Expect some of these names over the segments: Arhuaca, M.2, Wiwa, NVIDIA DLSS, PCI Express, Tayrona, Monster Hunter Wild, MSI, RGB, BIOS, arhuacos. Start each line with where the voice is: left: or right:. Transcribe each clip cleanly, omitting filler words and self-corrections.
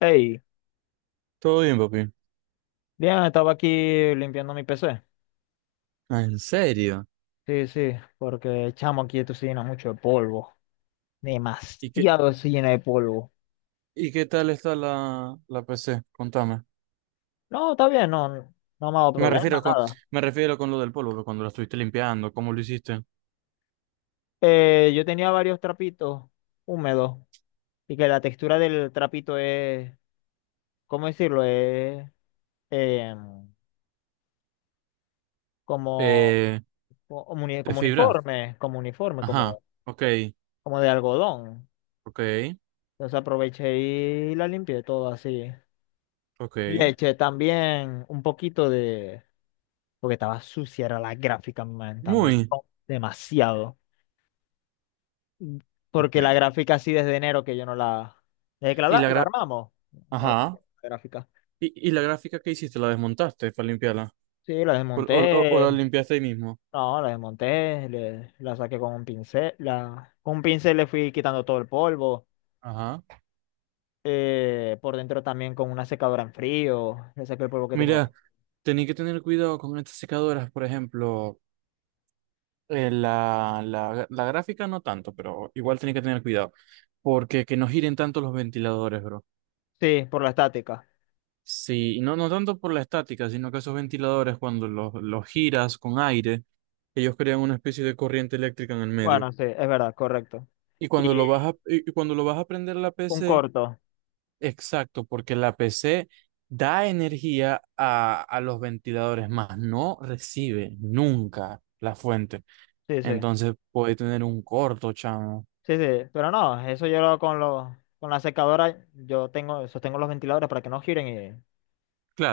left: Hey,
right: Todo bien, papi.
left: bien, estaba aquí limpiando mi PC.
right: Ah, ¿en serio?
left: Sí, sí, porque chamo aquí esto se llena mucho de polvo.
right: ¿Y qué,
left: Demasiado se llena de polvo.
right: y qué tal está la PC? Contame.
left: No, está bien, no, no me ha dado
right: Me
left: problema,
right: refiero con,
left: nada.
right: me refiero con lo del polvo, que cuando la estuviste limpiando, ¿cómo lo hiciste?
left: Yo tenía varios trapitos húmedos y que la textura del trapito es, ¿cómo decirlo? Es em, como,
right: Eh, ¿De
left: como
right: fibra?
left: uniforme, como uniforme,
right: Ajá.
left: como,
right: Ok,
left: como de algodón.
right: ok,
left: Entonces aproveché y la limpié todo así.
right: ok.
left: Leche también, un poquito porque estaba sucia, era la gráfica, man, también.
right: Muy.
left: No, demasiado. Mm, Porque la
right: Ok.
left: gráfica así desde enero que yo no la... Desde que la,
right: ¿Y
left: la
right: la
left: la
right: gra-
left: armamos, no la metí
right: Ajá.
left: en la gráfica.
right: ¿Y la gráfica que hiciste? ¿La desmontaste para limpiarla?
left: Sí, la
right: ¿O
left: desmonté.
right: la limpiaste ahí mismo?
left: No, la desmonté, la saqué con un pincel. La, con un pincel le fui quitando todo el polvo.
right: Ajá.
left: Por dentro también con una secadora en frío. Le saqué el polvo que tenía.
right: Mira, tenés que tener cuidado con estas secadoras, por ejemplo. La gráfica no tanto, pero igual tenés que tener cuidado. Porque que no giren tanto los ventiladores, bro.
left: Sí, por la estática.
right: Sí, y no, no tanto por la estática, sino que esos ventiladores, cuando los giras con aire, ellos crean una especie de corriente eléctrica en el medio.
left: Bueno, sí, es verdad, correcto.
right: Y cuando
left: Y
right: lo vas a, y y cuando lo vas a prender la
left: un
right: PC,
left: corto.
right: exacto, porque la PC da energía a los ventiladores, más no recibe nunca la fuente.
left: Sí, sí.
right: Entonces puede tener un corto, chamo.
left: Sí, sí, pero no, con los, con la secadora, yo tengo, sostengo los ventiladores para que no giren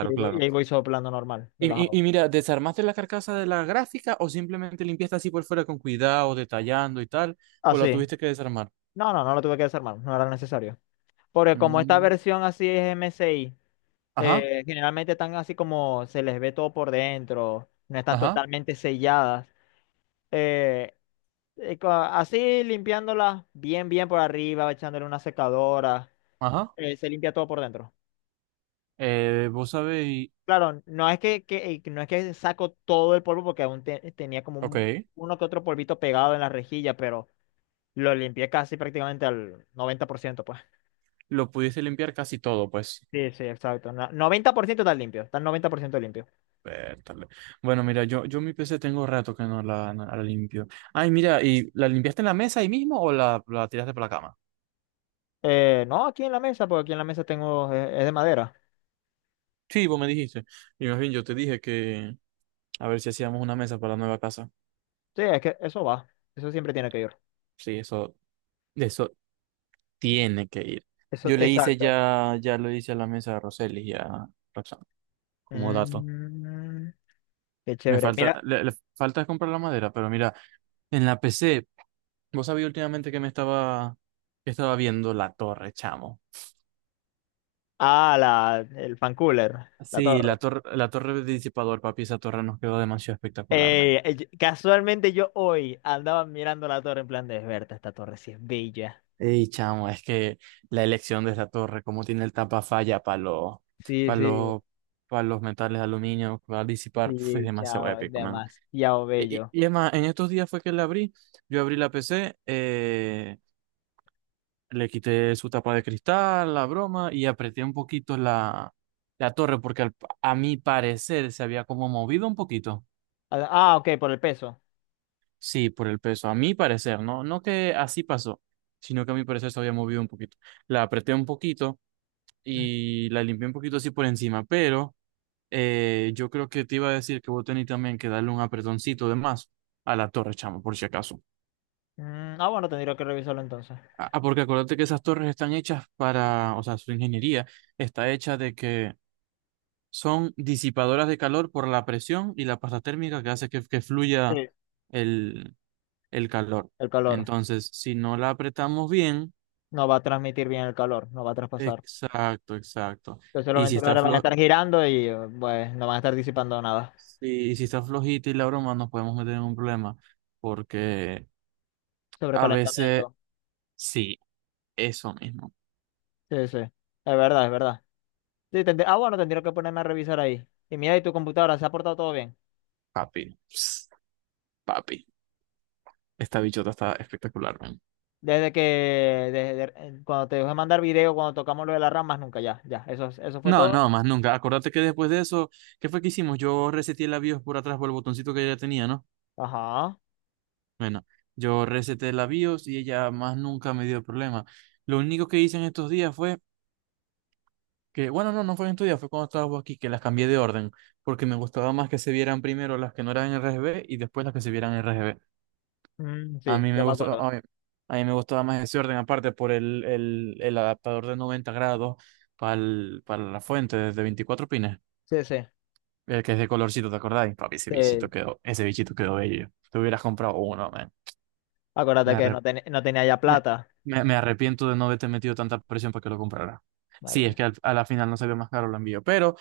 left: y,
right: claro.
left: ahí voy soplando normal,
right: Y, y-
left: relajado.
right: y mira, ¿desarmaste la carcasa de la gráfica o simplemente limpiaste así por fuera con cuidado, detallando y tal? ¿O la
left: Así.
right: tuviste que desarmar?
left: No, no, no lo tuve que desarmar, no era necesario. Porque como esta
right: Mm,
left: versión así es MSI,
right: ajá,
left: generalmente están así como se les ve todo por dentro, no están
right: ajá,
left: totalmente selladas. eh, así limpiándolas bien, bien por arriba, echándole una secadora,
right: ajá.
left: se limpia todo por dentro.
right: Vos sabéis,
left: Claro, no es que saco todo el polvo porque tenía como
right: ok,
left: uno que otro polvito pegado en la rejilla, pero lo limpié casi prácticamente al 90%, pues.
right: lo pudiste limpiar casi todo, pues.
left: Sí, sí, exacto. 90% está limpio, está 90% limpio.
right: Vértale. Bueno, mira, yo mi PC tengo rato que no la limpio. Ay, mira, ¿y la limpiaste en la mesa ahí mismo o la tiraste para la cama?
left: No, aquí en la mesa, porque aquí en la mesa tengo, es, de madera.
right: Sí, vos me dijiste. Y más bien yo te dije que a ver si hacíamos una mesa para la nueva casa.
left: Sí, es que eso va, eso siempre tiene que ir.
right: Sí, eso. Tiene que ir.
left: Eso,
right: Yo le hice
left: exacto.
right: ya lo hice a la mesa de Roseli y a Roxanne, como dato.
left: Mm, qué
right: Me
left: chévere.
right: falta,
left: Mira,
right: le falta comprar la madera, pero mira, en la PC, vos sabías últimamente que me estaba, que estaba viendo la torre, chamo.
left: ah, la, el fan cooler, la
right: Sí,
left: torre.
right: la torre de disipador, papi, esa torre nos quedó demasiado espectacular, man.
left: Casualmente yo hoy andaba mirando la torre en plan de Berta, esta torre sí es bella.
right: Ey, chamo, es que la elección de esa torre, como tiene el tapa falla para
left: Sí,
right: para
left: sí,
right: los, para los metales de aluminio, que va a disipar, pf, es
left: sí,
right: demasiado
left: chao,
right: épico, man.
left: demasiado
right: Y, y-
left: bello.
right: y es más, en estos días fue que la abrí. Yo abrí la PC, le quité su tapa de cristal, la broma, y apreté un poquito la torre, a mi parecer se había como movido un poquito.
left: Ah, ah, ok, por el peso.
right: Sí, por el peso, a mi parecer, no, no que así pasó, sino que a mi parecer se había movido un poquito. La apreté un poquito
left: Mm,
right: y la limpié un poquito así por encima, pero yo creo que te iba a decir que vos tenés también que darle un apretoncito de más a la torre, chamo, por si acaso.
left: mm, ah, bueno, tendría que revisarlo entonces.
right: Ah, ah, porque acuérdate que esas torres están hechas para, o sea, su ingeniería está hecha de que son disipadoras de calor por la presión y la pasta térmica que hace que fluya
left: Sí.
right: el, el calor.
left: El calor.
right: Entonces, si no la apretamos bien,
left: No va a transmitir bien el calor, no va a traspasar.
right: exacto, exacto.
left: Entonces los
right: Y si está
left: ventiladores van a
right: flo-
left: estar girando y pues no van a estar disipando nada.
right: si, si está flojita y la broma, nos podemos meter en un problema, porque a veces,
left: Sobrecalentamiento.
right: sí, eso mismo,
left: Sí, sí. Es verdad, es verdad. Sí, ah, bueno, tendría que ponerme a revisar ahí. Y mira, ¿y tu computadora? ¿Se ha portado todo bien?
right: papi, ps, papi, esta bichota está espectacular, man.
left: Desde que, desde, cuando te dejé mandar video, cuando tocamos lo de las ramas, nunca, ya, ya, eso fue
right: No,
left: todo.
right: no, más nunca. Acordate que después de eso, ¿qué fue que hicimos? Yo reseté la BIOS por atrás por el botoncito que ella tenía, ¿no?
left: Ajá,
right: Bueno, yo reseté la BIOS y ella más nunca me dio problema. Lo único que hice en estos días fue que, bueno, no, no fue en estos días, fue cuando estaba vos aquí, que las cambié de orden, porque me gustaba más que se vieran primero las que no eran RGB y después las que se vieran RGB.
left: mm,
right: A
left: sí,
right: mí me
left: yo me
right: gustó,
left: acuerdo.
right: a mí me gustaba más ese orden, aparte por el adaptador de 90 grados para la fuente de 24 pines.
left: Sí, sí,
right: El que es de colorcito, ¿te acordáis? Papi,
left: sí.
right: ese bichito quedó bello. Te hubieras comprado uno, man. Me,
left: Acuérdate que
right: arre-
left: no, no tenía ya
right: me,
left: plata.
right: me arrepiento de no haberte metido tanta presión para que lo comprara. Sí, es
left: Vale.
right: que a la final no salió más caro el envío. Pero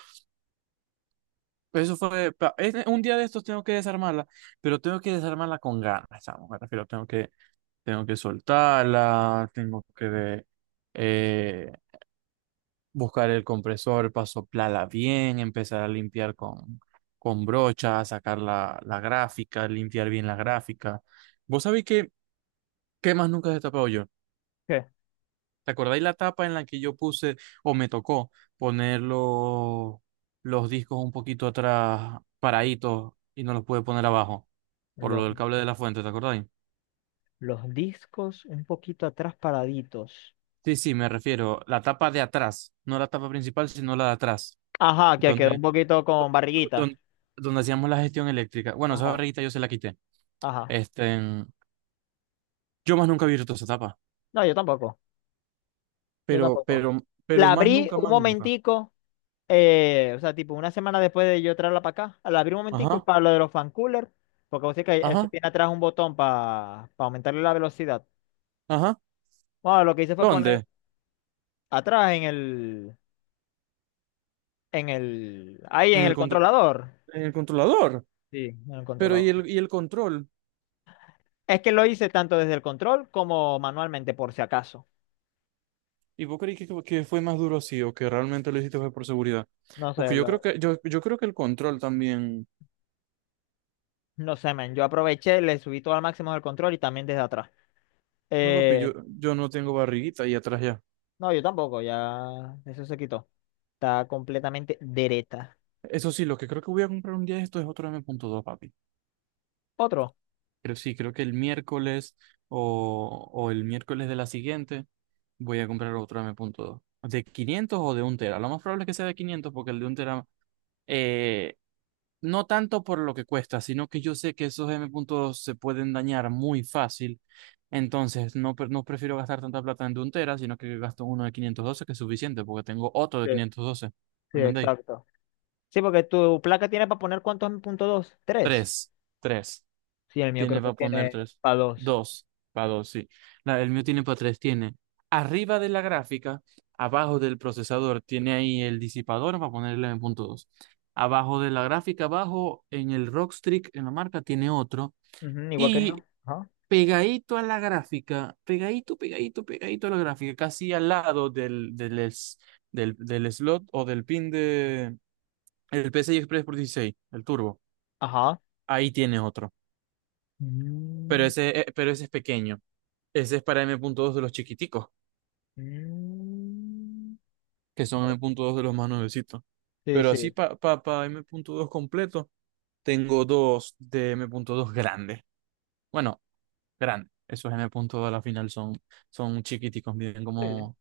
right: eso fue. Un día de estos tengo que desarmarla, pero tengo que desarmarla con ganas, chamo. Me refiero, tengo que soltarla, tengo que. eh, buscar el compresor, pasoplarla bien, empezar a limpiar con brocha, sacar la gráfica, limpiar bien la gráfica. ¿Vos sabéis qué más nunca he destapado yo?
left: ¿Qué?
right: ¿Te acordáis la tapa en la que yo puse o me tocó poner los discos un poquito atrás, paraditos, y no los pude poner abajo por lo
left: Los,
right: del cable de la fuente, ¿te acordáis?
left: los discos un poquito atrás paraditos.
right: Sí, sí, me refiero, la tapa de atrás, no la tapa principal, sino la de atrás.
left: Ajá, que quedó
right: Donde,
left: un poquito
right: do-
left: con
right: do-
left: barriguita.
right: don- donde hacíamos la gestión eléctrica. Bueno, esa
left: Ajá,
right: barriguita yo se la quité.
left: ajá.
right: Este, yo más nunca he visto esa etapa.
left: No, yo tampoco, yo
right: Pero,
left: tampoco.
right: pero, pero
left: La
right: más
left: abrí
right: nunca,
left: un
right: más nunca.
left: momentico. O sea, tipo, una semana después de yo traerla para acá, la abrí un momentico
right: Ajá,
left: para lo de los fan coolers, porque vos sabés que eso
right: ajá,
left: tiene atrás un botón para aumentarle la velocidad.
right: ajá.
left: Bueno, lo que hice fue poner
right: ¿Dónde?
left: atrás ahí
right: En
left: en
right: el
left: el
right: contro-
left: controlador.
right: en el controlador.
left: Sí, en el
right: Pero ¿y
left: controlador.
right: y el control?
left: Es que lo hice tanto desde el control como manualmente, por si acaso.
right: ¿Y vos creí que fue más duro así o que realmente lo hiciste fue por seguridad?
left: No sé,
right: Porque yo
left: lo-
right: creo que, yo creo que el control también.
left: no sé, men. Yo aproveché, le subí todo al máximo del control y también desde atrás.
right: No, papi,
left: Eh,
right: yo no tengo barriguita y atrás ya.
left: no, yo tampoco, ya eso se quitó. Está completamente dereta.
right: Eso sí, lo que creo que voy a comprar un día de esto es otro M.2, papi.
left: Otro.
right: Pero sí, creo que el miércoles o el miércoles de la siguiente voy a comprar otro M punto dos. ¿De 500 o de 1 tera? Lo más probable es que sea de 500 porque el de 1 tera, eh, no tanto por lo que cuesta, sino que yo sé que esos M punto dos se pueden dañar muy fácil. Entonces, no prefiero gastar tanta plata en de 1 tera, sino que gasto uno de 512 que es suficiente porque tengo otro de 512.
left: Sí,
right: ¿Entendéis?
left: exacto. Sí, porque tu placa tiene para poner cuántos en punto dos, tres.
right: Tres, tres.
left: Sí, el mío
right: Tiene
left: creo que
right: para poner
left: tiene
right: tres.
left: para dos.
right: Dos. Para dos, sí. La- el mío tiene para tres. Tiene arriba de la gráfica, abajo del procesador, tiene ahí el disipador para ponerle en punto dos. Abajo de la gráfica, abajo en el Rockstrix, en la marca, tiene otro.
left: Ujú, igual que yo.
right: Y
left: Ajá.
right: pegadito a la gráfica, pegadito, pegadito, pegadito a la gráfica, casi al lado del slot o del pin de el PCI Express por 16 el turbo.
left: Ajá.
right: Ahí tiene otro.
left: Mm,
right: Pero ese es pequeño. Ese es para m punto dos de los chiquiticos,
left: mm.
right: que son m punto dos de los más nuevecitos.
left: Sí,
right: Pero así
left: sí.
right: para pa M punto dos completo, tengo dos de m punto dos grandes. Bueno, grandes. Esos m punto dos a la final son, son chiquiticos, miden
left: Sí.
right: como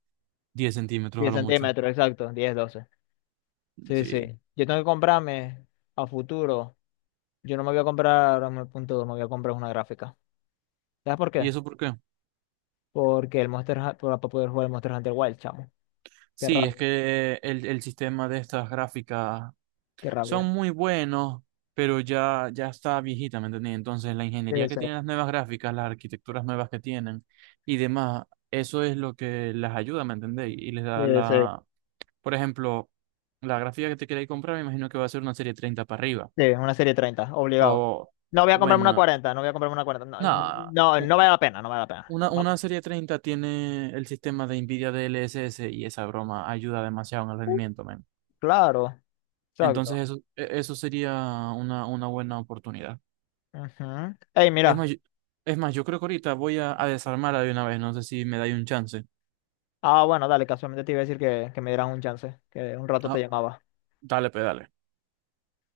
right: 10 centímetros a
left: 10
right: lo mucho.
left: centímetros, exacto. Diez doce. Sí,
right: Sí.
left: sí. Yo tengo que comprarme a futuro. Yo no me voy a comprar un punto dos, me voy a comprar una gráfica. ¿Sabes por
right: ¿Y
left: qué?
right: eso por qué?
left: Porque el Monster Hunter, para poder jugar el Monster Hunter Wild, chamo. Qué
right: Sí, es
left: rabia,
right: que el sistema de estas gráficas
left: qué
right: son
left: rabia.
right: muy buenos, pero ya, ya está viejita, ¿me entendés? Entonces, la
left: Sí,
right: ingeniería que
left: sí,
right: tienen las nuevas gráficas, las arquitecturas nuevas que tienen y demás, eso es lo que las ayuda, ¿me entendés? Y les
left: sí,
right: da
left: sí.
right: la, por ejemplo, la gráfica que te queréis comprar, me imagino que va a ser una serie 30 para arriba.
left: Sí, una serie 30, obligado.
right: O,
left: No voy a comprarme una
right: bueno,
left: 40, no voy a comprarme una 40. No,
right: nada,
left: no,
right: u-
left: no vale la pena, no vale la pena. No-
right: una serie 30 tiene el sistema de NVIDIA DLSS y esa broma ayuda demasiado en el
left: uh,
right: rendimiento.
left: claro, exacto.
right: Eso sería una buena oportunidad.
left: Ujú. Ey,
right: Es más,
left: mira.
right: es más, yo creo que ahorita voy a desarmarla de una vez, no sé si me dais un chance.
left: Ah, bueno, dale, casualmente te iba a decir que me dieras un chance, que un rato te
right: Ah,
left: llamaba.
right: dale, pedale.